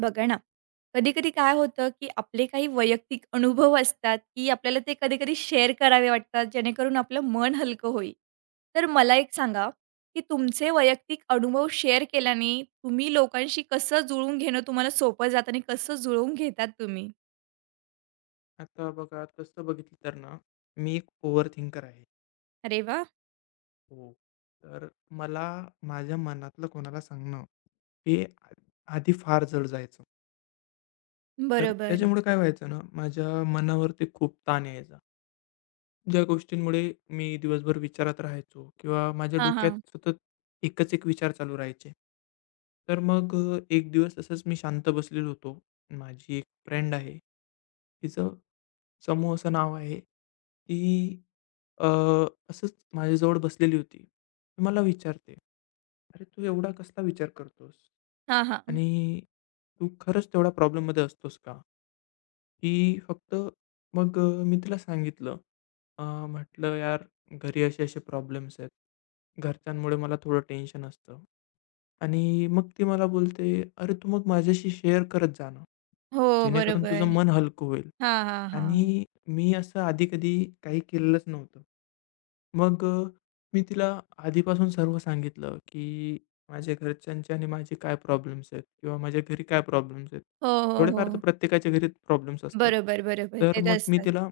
बघा ना, कधी-कधी काय होतं, की आपले काही वैयक्तिक अनुभव असतात, की आपल्याला ते कधी-कधी शेअर करावे वाटतात, जेणेकरून आपलं मन हलकं होईल. तर मला एक सांगा, की तुमचे वैयक्तिक अनुभव शेअर केल्याने तुम्ही लोकांशी कसं जुळवून घेणं तुम्हाला सोपं जातं आणि कसं जुळवून घेतात तुम्ही? आता बघा तसं बघितलं तर ना, मी एक ओव्हर थिंकर आहे. अरे वाह! हो. तर मला माझ्या मनातलं कोणाला सांगणं, हे आधी फार जड जायचं. तर बरोबर. त्याच्यामुळे काय व्हायचं ना, माझ्या मनावरती खूप ताण यायचा. ज्या गोष्टींमुळे मी दिवसभर विचारात राहायचो किंवा माझ्या हां, हां. डोक्यात सतत एकच एक विचार चालू राहायचे. तर मग एक दिवस असंच मी शांत बसलेलो होतो. माझी एक फ्रेंड आहे, तिचं समूहचं नाव आहे. ती अ, असंच माझ्याजवळ बसलेली होती. ती मला विचारते, "अरे, तू एवढा कसला विचार करतोस? हां, हां. आणि तू खरंच तेवढ्या प्रॉब्लेममध्ये असतोस का?" ही फक्त मग मी तिला सांगितलं. अ, म्हटलं, "यार, घरी असे-असे प्रॉब्लेम्स आहेत. घरच्यांमुळे मला थोडं टेन्शन असतं." आणि मग ती मला बोलते, "अरे, तू मग माझ्याशी शेअर करत जा ना, हो, जेणेकरून तुझं बरोबर. मन हलकं होईल." हां, हां, हां. आणि मी असं आधी कधी काही केलेलंच नव्हतं. मग मी तिला आधीपासून सर्व सांगितलं, की माझ्या घरच्यांचे आणि माझे काय प्रॉब्लेम्स आहेत किंवा माझ्या घरी काय प्रॉब्लेम्स आहेत. हो, हो, थोडेफार तर हो. प्रत्येकाच्या घरी प्रॉब्लेम्स असतात. बरोबर, बरोबर. तर ते तर मग मी असतात. तिला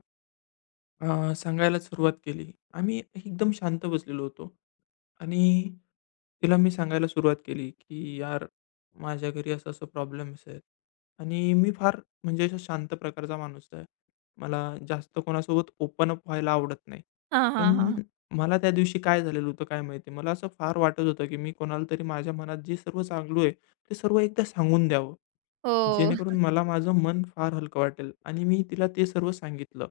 सांगायला सुरुवात केली. आम्ही एकदम शांत बसलेलो होतो आणि तिला मी सांगायला सुरुवात केली, की "यार, माझ्या घरी असं-असं प्रॉब्लेम्स आहेत." आणि मी फार म्हणजे असा शांत प्रकारचा माणूस आहे. मला जास्त कोणासोबत ओपन अप व्हायला आवडत नाही. हां, हां, पण हां. मला त्या दिवशी काय झालेलं होतं काय माहिती, मला असं फार वाटत होतं, की मी कोणाला तरी माझ्या मनात जे सर्व चांगलं आहे, ते सर्व एकदा सांगून द्यावं. हो. जेणेकरून मला माझं मन फार हलकं वाटेल आणि मी तिला ते सर्व सांगितलं.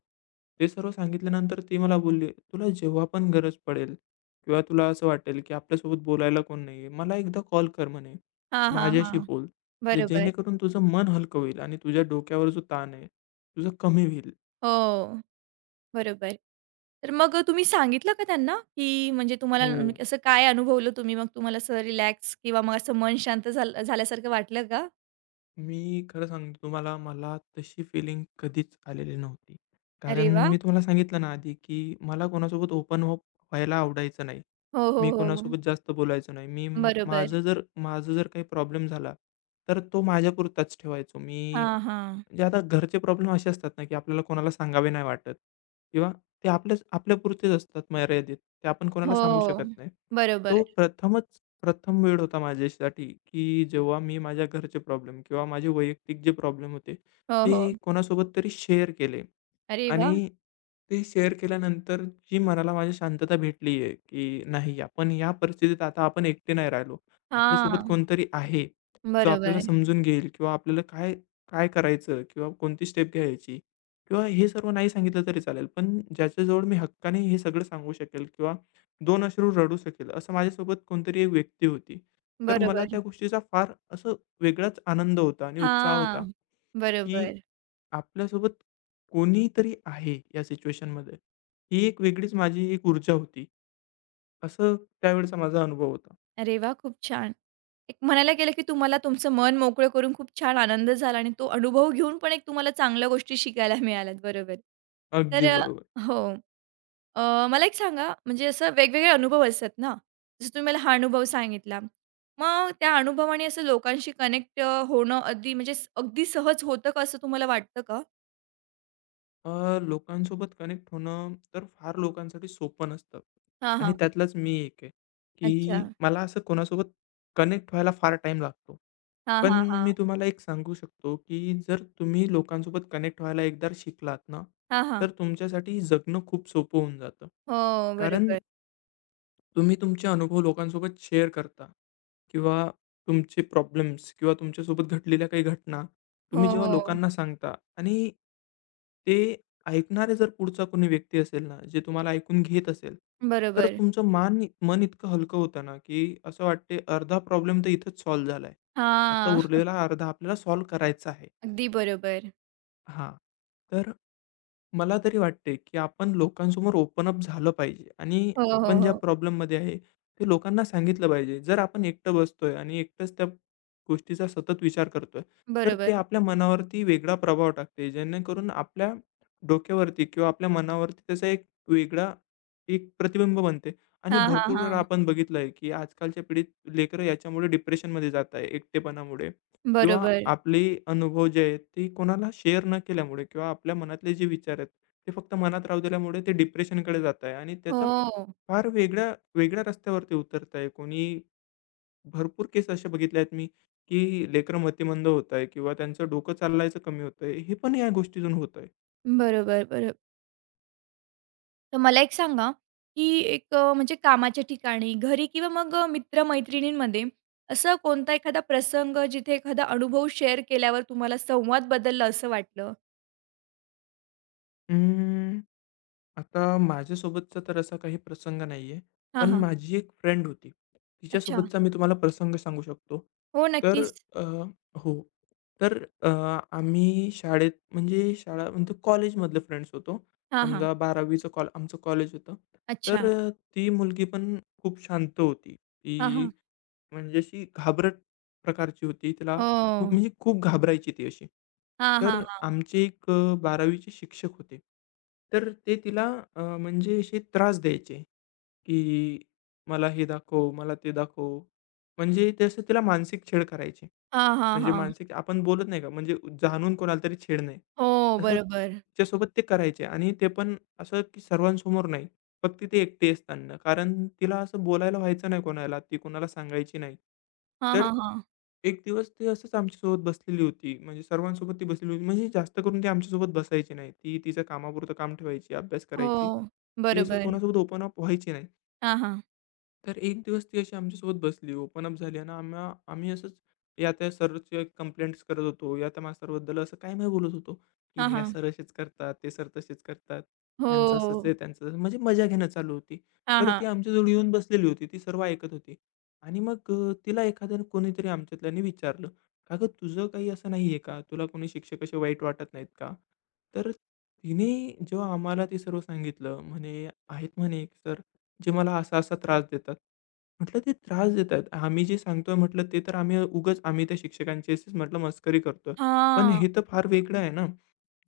ते सर्व सांगितल्यानंतर ती मला बोलली, "तुला जेव्हा पण गरज पडेल किंवा तुला असं वाटेल की आपल्यासोबत बोलायला कोण नाही आहे, मला एकदा कॉल कर म्हणे. हां, हां, हां. माझ्याशी बोल. बरोबर. जेणेकरून तुझं मन हलकं होईल आणि तुझ्या डोक्यावर जो ताण आहे, तुझं कमी होईल." हो. बरोबर. तर मग तुम्ही सांगितलं का त्यांना? की म्हणजे तुम्हाला हो. न- म्हणजे असं काय अनुभवलं तुम्ही? मग तुम्हाला असं रिलॅक्स किंवा मग असं मन शांत झाल्यासारखं वाटलं का? मी खरं सांगतो तुम्हाला, मला तशी फीलिंग कधीच आलेली नव्हती. अरे कारण वाह! मी तुम्हाला सांगितलं ना आधी, की मला कोणासोबत ओपन अप व्हायला आवडायचं नाही. हो, हो, मी हो. कोणासोबत जास्त बोलायचो नाही. मी बरोबर. माझं जर काही प्रॉब्लेम झाला, तर तो माझ्यापुरताच ठेवायचो. मी हां, हां. म्हणजे आता घरचे प्रॉब्लेम असे असतात ना, की आपल्याला कोणाला सांगावे नाही वाटत किंवा ते आपल्याच आपल्यापुरतेच असतात मर्यादित. ते आपण कोणाला सांगू हो. शकत नाही. बरोबर. तो प्रथमच प्रथम वेळ होता माझ्यासाठी, की जेव्हा मी माझ्या घरचे प्रॉब्लेम किंवा माझे वैयक्तिक जे प्रॉब्लेम होते, हो, हो. ते कोणासोबत तरी शेअर केले. अरे आणि वाह! ते शेअर केल्यानंतर जी मनाला माझी शांतता भेटली आहे, की नाही आपण या परिस्थितीत आता आपण एकटे नाही राहिलो. आपल्यासोबत हां. कोणतरी आहे, जो आपल्याला बरोबर. समजून घेईल किंवा आपल्याला काय काय करायचं किंवा कोणती स्टेप घ्यायची किंवा हे सर्व नाही सांगितलं तरी चालेल, पण ज्याच्याजवळ मी हक्काने हे सगळं सांगू शकेल किंवा 2 अश्रू रडू शकेल, असं माझ्यासोबत कोणतरी एक व्यक्ती होती. तर मला बरोबर. त्या गोष्टीचा फार असं वेगळाच आनंद होता आणि उत्साह होता, हां. की बरोबर. आपल्यासोबत कोणीतरी आहे या सिच्युएशनमध्ये. ही एक वेगळीच माझी एक ऊर्जा होती. असं त्यावेळेचा माझा अनुभव होता. अरे वाह! खूप छान. एक म्हणायला गेलं, की तुम्हाला तुमचं मन मोकळं करून खूप छान आनंद झाला आणि तो अनुभव घेऊन पण एक तुम्हाला चांगल्या गोष्टी शिकायला मिळाल्यात. बरोबर. तर अगदी अ, बरोबर. हो. मला एक सांगा, म्हणजे असं वेगवेगळे अनुभव असतात ना, जसं तुम्ही मला हा अनुभव सांगितला. मग त्या अनुभवाने असं लोकांशी कनेक्ट होणं अगदी म्हणजे अगदी सहज होतं का असं तुम्हाला वाटतं का? लोकांसोबत कनेक्ट होणं तर फार लोकांसाठी सोपं नसतं हां, आणि हां. त्यातलाच मी एक आहे, अच्छा. की मला असं कोणासोबत कनेक्ट व्हायला फार टाईम लागतो. हां, पण हां, हां. मी तुम्हाला एक सांगू शकतो, की जर तुम्ही लोकांसोबत कनेक्ट व्हायला एकदा शिकलात ना, हां, हां. तर तुमच्यासाठी जगणं खूप सोपं होऊन जातं. हो, कारण बरोबर. तुम्ही तुमचे अनुभव लोकांसोबत शेअर करता किंवा तुमचे प्रॉब्लेम्स किंवा तुमच्यासोबत घडलेल्या काही घटना तुम्ही हो, जेव्हा हो. लोकांना सांगता आणि ते ऐकणारे जर पुढचा कोणी व्यक्ती असेल ना, जे तुम्हाला ऐकून घेत असेल, तर बरोबर. तुमचं मन इतकं हलकं होतं ना, की असं वाटते अर्धा प्रॉब्लेम तर इथंच सॉल्व्ह झालाय. आता हां. उरलेला अर्धा आपल्याला सॉल्व्ह करायचा आहे. अगदी बरोबर. हां. तर मला तरी वाटते, की आपण लोकांसमोर ओपन अप झालं पाहिजे आणि हो, हो, आपण ज्या हो. प्रॉब्लेममध्ये आहे, ते लोकांना सांगितलं पाहिजे. जर आपण एकटं बसतोय आणि एकटंच त्या गोष्टीचा सतत विचार करतोय, तर बरोबर. ते आपल्या मनावरती वेगळा प्रभाव टाकते. जेणेकरून आपल्या डोक्यावरती किंवा आपल्या मनावरती त्याचा एक वेगळा एक प्रतिबिंब बनते आणि हां, हां, भरपूर वेळा हां. आपण बघितलंय, की आजकालच्या पिढीत लेकरं याच्यामुळे डिप्रेशनमध्ये जात आहे एकटेपणामुळे. किंवा बरोबर. आपले अनुभव जे आहेत ते कोणाला शेअर न केल्यामुळे किंवा आपल्या मनातले जे विचार आहेत ते फक्त मनात राहू दिल्यामुळे ते डिप्रेशनकडे जात आहे आणि त्याचा हो. फार वेगळ्या वेगळ्या रस्त्यावरती उतरत आहे कोणी भरपूर केस असे बघितले आहेत मी की लेकरं मतिमंद होत आहे किंवा त्यांचं डोकं चालायचं कमी होत आहे हे पण या गोष्टीतून होत बरोबर, बरोबर. तर मला एक सांगा, की म्हणजे कामाच्या ठिकाणी, घरी किंवा मित्र-मैत्रिणींमध्ये असा कोणता एखादा प्रसंग जिथे एखादा अनुभव शेअर केल्यावर तुम्हाला संवाद बदलला असं वाटलं? आहे आता माझ्यासोबतचा तर असा काही प्रसंग नाही आहे, हां, पण हां. माझी एक फ्रेंड होती. अच्छा. तिच्यासोबतचा मी तुम्हाला प्रसंग सांगू शकतो. हो, तर नक्कीच. अ, हो. तर आम्ही शाळेत म्हणजे शाळा म्हणतो कॉलेजमधले फ्रेंड्स होतो. हां, हां. समजा 12वीचं कॉल आमचं कॉलेज होतं. तर अच्छा. ती मुलगी पण खूप शांत होती. हां, ती हां. म्हणजे अशी घाबरट प्रकारची होती. तिला खूप हो. म्हणजे खूप घाबरायची ती अशी. हां, हां, तर हां. आमचे एक 12वीचे शिक्षक होते. तर ते तिला म्हणजे असे त्रास द्यायचे, की "मला हे दाखव, मला ते दाखव." म्हणजे ते असं तिला मानसिक छेड करायचे. हां, हां, म्हणजे हां. मानसिक आपण बोलत नाही का, म्हणजे जाणून कोणाला तरी छेडणे. हो, असं बरोबर. तिच्यासोबत ते करायचे आणि ते पण असं की सर्वांसमोर नाही, फक्त ते एकटी असताना. कारण तिला असं बोलायला व्हायचं नाही कोणाला, ती कोणाला सांगायची नाही. हां, तर हां, हां. एक दिवस ती असंच आमच्यासोबत बसलेली होती, म्हणजे सर्वांसोबत ती बसलेली होती. म्हणजे जास्त करून ती आमच्यासोबत बसायची नाही. ती तिचं कामापुरतं काम ठेवायची, अभ्यास करायची. हो. ती असं बरोबर. कोणासोबत ओपन अप व्हायची नाही. हां, हां. तर एक दिवस ती अशी आमच्यासोबत बसली, ओपन अप झाली आणि आम्ही असंच या त्या सरची कंप्लेंट्स करत होतो, या त्या मास्तरबद्दल असं काही नाही बोलत होतो, की हां, "हे हां. सर असेच करतात, ते सर तसेच करतात, हो. यांचं असंच आहे, त्यांचं तसं" म्हणजे मजा घेणं चालू होती. हां, तर हां. ती आमच्याजवळ येऊन बसलेली होती, ती सर्व ऐकत होती आणि मग तिला एखाद्याने कोणीतरी आमच्यातल्यानी विचारलं, "का गं तुझं काही असं नाही आहे का? तुला कोणी शिक्षक असे वाईट वाटत नाहीत का?" तर तिने जेव्हा आम्हाला ते सर्व सांगितलं, म्हणे "आहेत म्हणे सर." जे मला असा-असा त्रास देतात. म्हटलं ते त्रास देतात. आम्ही जे सांगतोय म्हटलं ते तर आम्ही उगाच आम्ही त्या शिक्षकांचीच म्हटलं मस्करी करतोय. पण हां, हे तर फार वेगळं आहे ना.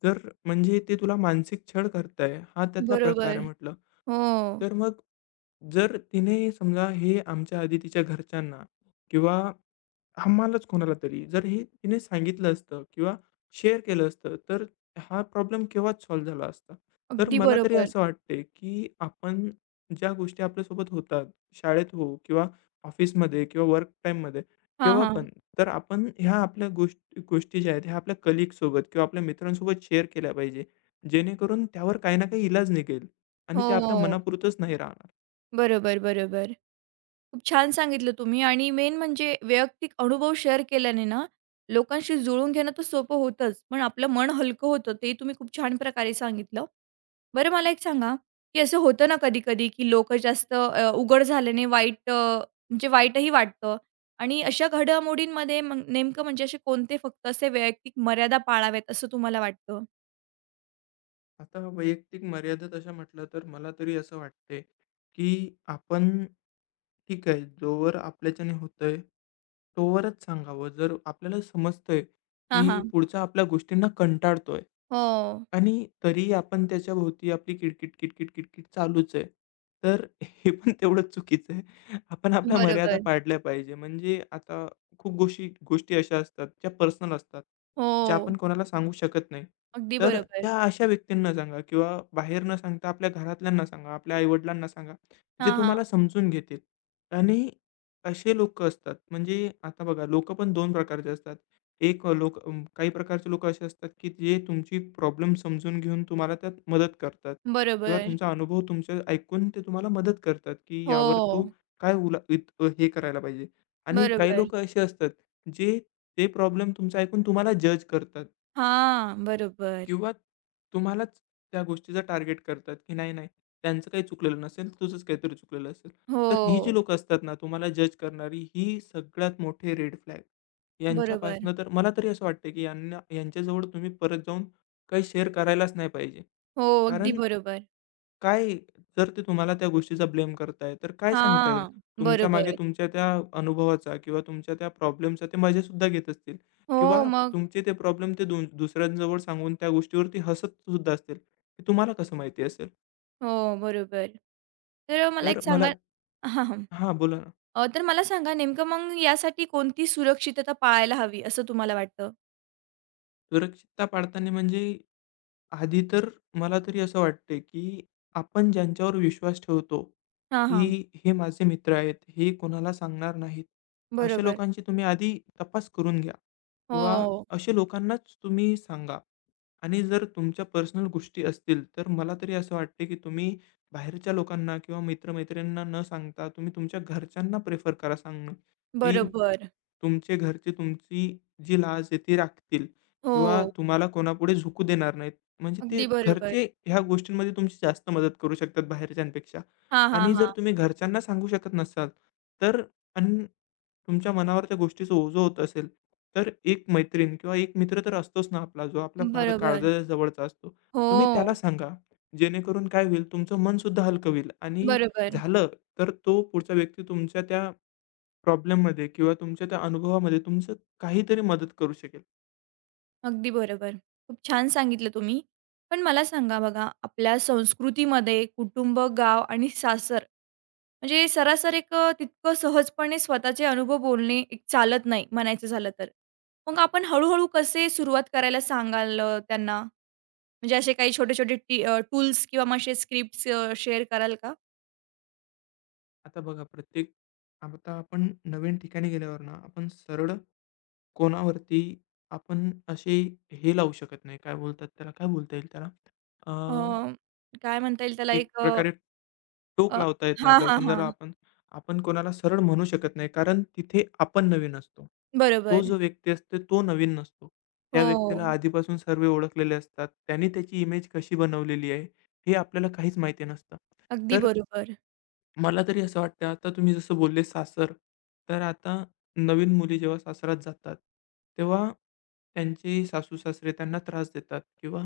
तर म्हणजे ते तुला मानसिक छळ करताय, हा त्यातला प्रकार बरोबर. आहे म्हटलं. हो, तर मग जर तिने समजा हे आमच्या आधी तिच्या घरच्यांना किंवा आम्हालाच कोणाला तरी. जर हे तिने सांगितलं असतं किंवा शेअर केलं असतं, तर हा प्रॉब्लेम केव्हाच सॉल्व्ह झाला असता. तर अगदी मला तरी बरोबर. असं वाटते, की आपण ज्या गोष्टी आपल्यासोबत होतात, शाळेत हो किंवा ऑफिसमध्ये किंवा वर्क टाईममध्ये हां, केव्हा हां. पण, तर आपण ह्या आपल्या गोष्टी गोष्टी ज्या आहेत, ह्या आपल्या कलीगसोबत किंवा आपल्या मित्रांसोबत शेअर केल्या पाहिजे. जेणेकरून त्यावर काही ना काही इलाज निघेल आणि ते आपल्या हो, मनापुरतंच नाही राहणार. बरोबर, बरोबर. खूप छान सांगितलं तुम्ही आणि मेन म्हणजे वैयक्तिक अनुभव शेअर केल्याने ना, लोकांशी जुळून घेणं तर सोपं होतंच, पण आपलं मन हलकं होतं, ते तुम्ही खूप छान प्रकारे सांगितलं. बरं मला एक सांगा, की असं होतं ना कधी-कधी, की लोकं जास्त उघड झाल्याने म्हणजे वाईटही वाटतं आणि अशा घडामोडींमध्ये मग नेमकं म्हणजे असे कोणते फक्त असे वैयक्तिक मर्यादा पाळाव्यात असं तुम्हाला वाटतं? आता वैयक्तिक मर्यादा तशा म्हटलं तर मला तरी असं वाटते, की आपण ठीक आहे, जोवर आपल्याच्याने होतंय, तोवरच सांगावं. जर आपल्याला समजतंय, हां, की हां. पुढचा आपल्या गोष्टींना कंटाळतोय हो. आणि तरीही आपण त्याच्याभोवती आपली किटकिट, किटकिट, किटकिट चालूच आहे. तर हे पण तेवढंच चुकीचं आहे. आपण आपल्या मर्यादा बरोबर. पाळल्या पाहिजे. म्हणजे आता खूप गोष्टी गोष्टी अशा असतात, ज्या पर्सनल असतात, ज्या हो. आपण कोणाला सांगू शकत नाही. अगदी तर बरोबर. त्या अशा व्यक्तींना सांगा किंवा बाहेर न सांगता आपल्या घरातल्यांना सांगा, आपल्या आई-वडिलांना सांगा, जे हां, हां. तुम्हाला समजून घेतील. आणि असे लोकं असतात, म्हणजे आता बघा लोकं पण 2 प्रकारचे असतात. एक लोक काही प्रकारचे लोकं असे असतात, की जे तुमची प्रॉब्लेम समजून घेऊन तुम्हाला त्यात मदत करतात किंवा बरोबर. तुमचा अनुभव तुमचे ऐकून ते तुम्हाला मदत करतात, की यावर तू हो. काय उला इत हे करायला पाहिजे. आणि काही बरोबर. लोकं असे असतात, जे ते प्रॉब्लेम तुमचं ऐकून तुम्हाला जज करतात हां. बरोबर. किंवा तुम्हालाच त्या गोष्टीचं टार्गेट करतात, की नाही, नाही त्यांचं काही चुकलेलं नसेल, तुझंच काहीतरी चुकलेलं असेल. तर ही जी हो. लोकं असतात ना, तुम्हाला जज करणारी, ही सगळ्यात मोठे रेड फ्लॅग. बरोबर. यांच्यापासनं तर मला तरी असं वाटतं, की यांना यांच्याजवळ तुम्ही परत जाऊन काही शेअर करायलाच नाही पाहिजे. हो. अगदी कारण बरोबर. काय जर ते तुम्हाला त्या गोष्टीचा ब्लेम करताय, तर काय सांगता येईल? हां. तुमच्या बरोबर. मागे तुमच्या त्या अनुभवाचा किंवा तुमच्या त्या प्रॉब्लेमचा ते मजासुद्धा घेत असतील किंवा हो, मग तुमचे ते प्रॉब्लेम ते दुसऱ्यांजवळ सांगून त्या गोष्टीवरती हसतसुद्धा असतील. हे तुम्हाला कसं माहिती असेल? हो, बरोबर. मला तर एक मला सांगा हां, हां. हां, बोला ना. तर मला सांगा नेमकं मग यासाठी कोणती सुरक्षितता पाळायला हवी असं तुम्हाला वाटतं? सुरक्षितता पाळताना म्हणजे आधी तर मला तरी असं वाटतंय, की आपण ज्यांच्यावर विश्वास ठेवतो, हां, हां. की हे माझे मित्र आहेत, हे कोणाला सांगणार नाहीत, अशा बरोबर. लोकांची तुम्ही आधी तपास करून घ्या किंवा हो. अशा लोकांनाच तुम्ही सांगा. आणि जर तुमच्या पर्सनल गोष्टी असतील, तर मला तरी असं वाटते, की तुम्ही बाहेरच्या लोकांना किंवा मित्र-मैत्रिणींना न सांगता तुम्ही तुमच्या घरच्यांना प्रिफर करा सांगणं, की बरोबर. तुमचे घरचे तुमची जी लाज आहे ती राखतील किंवा हो. तुम्हाला कोणापुढे झुकू देणार नाहीत. म्हणजे ते अगदी बरोबर. घरचे ह्या गोष्टींमध्ये तुमची जास्त मदत करू शकतात बाहेरच्यांपेक्षा. हां, हां, आणि जर हां. तुम्ही घरच्यांना सांगू शकत नसाल, तर आणि तुमच्या मनावर त्या गोष्टीचं ओझं होत असेल, तर एक मैत्रीण किंवा एक मित्र तर असतोच ना आपला, जो आपला फार बरोबर. काळजाच्या जवळचा असतो. तुम्ही त्याला हो, सांगा, जेणेकरून काय होईल तुमचं मन सुद्धा हलकं होईल आणि बरोबर. झालं तर तो पुढचा व्यक्ती तुमच्या त्या प्रॉब्लेममध्ये किंवा तुमच्या त्या अनुभवामध्ये तुमचं काहीतरी मदत करू शकेल. अगदी बरोबर. खूप छान सांगितलं तुम्ही. पण मला सांगा बघा, आपल्या संस्कृतीमध्ये कुटुंब, गाव आणि सासर म्हणजे सरासर तितकं सहजपणे स्वतःचे अनुभव बोलणे एक चालत नाही म्हणायचं झालं तर. मग आपण हळू कसे सुरुवात करायला सांगाल त्यांना? म्हणजे असे काही छोटे-छोटे टूल्स किंवा मग असे स्क्रिप्ट्स शेअर कराल का? आता बघा प्रत्येक आता आपण नवीन ठिकाणी गेल्यावर ना, आपण सरळ कोणावरती आपण असे हे लावू शकत नाही, काय बोलतात त्याला, काय बोलता येईल त्याला? अ, काय म्हणता येईल त्याला एक एक अ, प्रकारे टोक अ लावता येत नाही हां, आपल्याला. हां, हां. समजा आपण आपण कोणाला सरळ म्हणू शकत नाही, कारण तिथे आपण नवीन असतो. तो बरोबर. जो व्यक्ती असतो तो नवीन नसतो. त्या व्यक्तीला हो, आधीपासून सर्व ओळखलेले असतात. त्याने त्याची इमेज कशी बनवलेली आहे, हे आपल्याला काहीच माहिती नसतं. अगदी तर बरोबर. मला तरी असं वाटतं, आता तुम्ही जसं बोलले सासर, तर आता नवीन मुली जेव्हा सासरात जातात, तेव्हा त्यांचे सासू-सासरे त्यांना त्रास देतात किंवा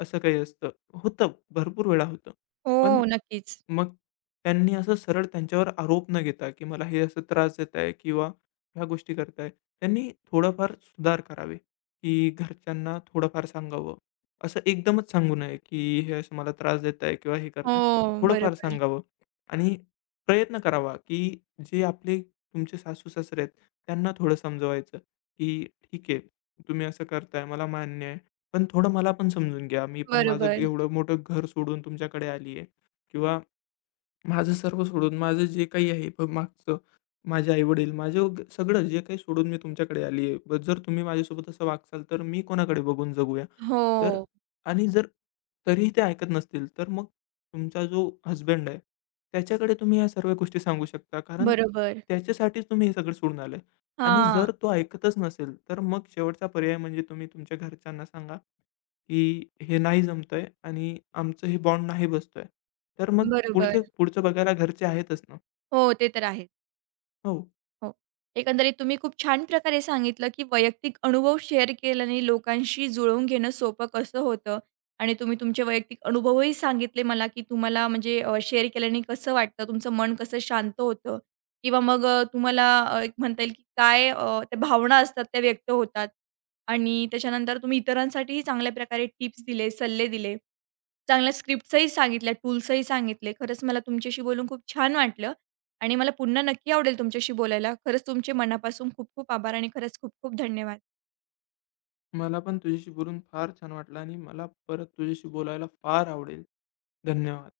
असं काही असतं. होतं, भरपूर वेळा होतं. हो, पण नक्कीच. मग त्यांनी असं सरळ त्यांच्यावर आरोप न घेता, की मला हे असं त्रास देत आहे किंवा ह्या गोष्टी करत त्यांनी थोडंफार सुधार करावे, की घरच्यांना थोडंफार सांगावं. असं एकदमच सांगू नये, की हे असं मला त्रास देत आहे किंवा हे करत आहे. हो, थोडंफार बरोबर, सांगावं आणि प्रयत्न करावा, की जे आपले तुमचे सासू-सासरे आहेत, त्यांना थोडं समजवायचं, की "ठीक आहे, तुम्ही असं करताय, मला मान्य आहे. पण थोडं मला पण समजून घ्या. मी पण माझं बरोबर. एवढं मोठं घर सोडून तुमच्याकडे आली आहे." किंवा माझं सर्व सोडून, माझं जे काही आहे मागचं, माझे आई-वडील, माझं सगळं जे काही सोडून मी तुमच्याकडे आली आहे. जर तुम्ही माझ्यासोबत असं वागसाल, तर मी कोणाकडे बघून जगूया? हो, तर आणि जर तरीही ते ऐकत नसतील, तर मग तुमचा जो हसबँड आहे, त्याच्याकडे तुम्ही ह्या सर्व गोष्टी सांगू शकता. कारण बरोबर. त्याच्यासाठीच तुम्ही हे सगळं सोडून आलाय आणि हां, जर तो ऐकतच नसेल, तर मग शेवटचा पर्याय म्हणजे तुम्ही तुमच्या घरच्यांना सांगा की हे नाही जमतंय आणि आमचं हे बॉन्ड नाही बसतोय. तर मग बरोबर. पुढचं पुढचं बघायला घरचे आहेतच ना. हो, ते तर आहे. हो, हो. एकंदरीत तुम्ही खूप छान प्रकारे सांगितलं, की वैयक्तिक अनुभव शेअर केल्याने लोकांशी जुळवून घेणं सोपं कसं होतं आणि तुम्ही तुमचे वैयक्तिक अनुभवही सांगितले मला, की तुम्हाला म्हणजे शेअर केल्याने कसं वाटतं, तुमचं मन कसं शांत होतं किंवा मग अ, तुम्हाला अ, एक म्हणता येईल, की काय त्या भावना असतात त्या व्यक्त होतात आणि त्याच्यानंतर तुम्ही इतरांसाठीही चांगल्या प्रकारे टिप्स दिले, सल्ले दिले. चांगल्या स्क्रिप्ट्सही सांगितल्या, टूल्सही सांगितले. खरंच मला तुमच्याशी बोलून खूप छान वाटलं आणि मला पुन्हा नक्की आवडेल तुमच्याशी बोलायला. खरंच तुमचे मनापासून खूप खूप आभार आणि खरंच खूप खूप धन्यवाद. मला पण तुझ्याशी बोलून फार छान वाटलं आणि मला परत तुझ्याशी बोलायला फार आवडेल. धन्यवाद.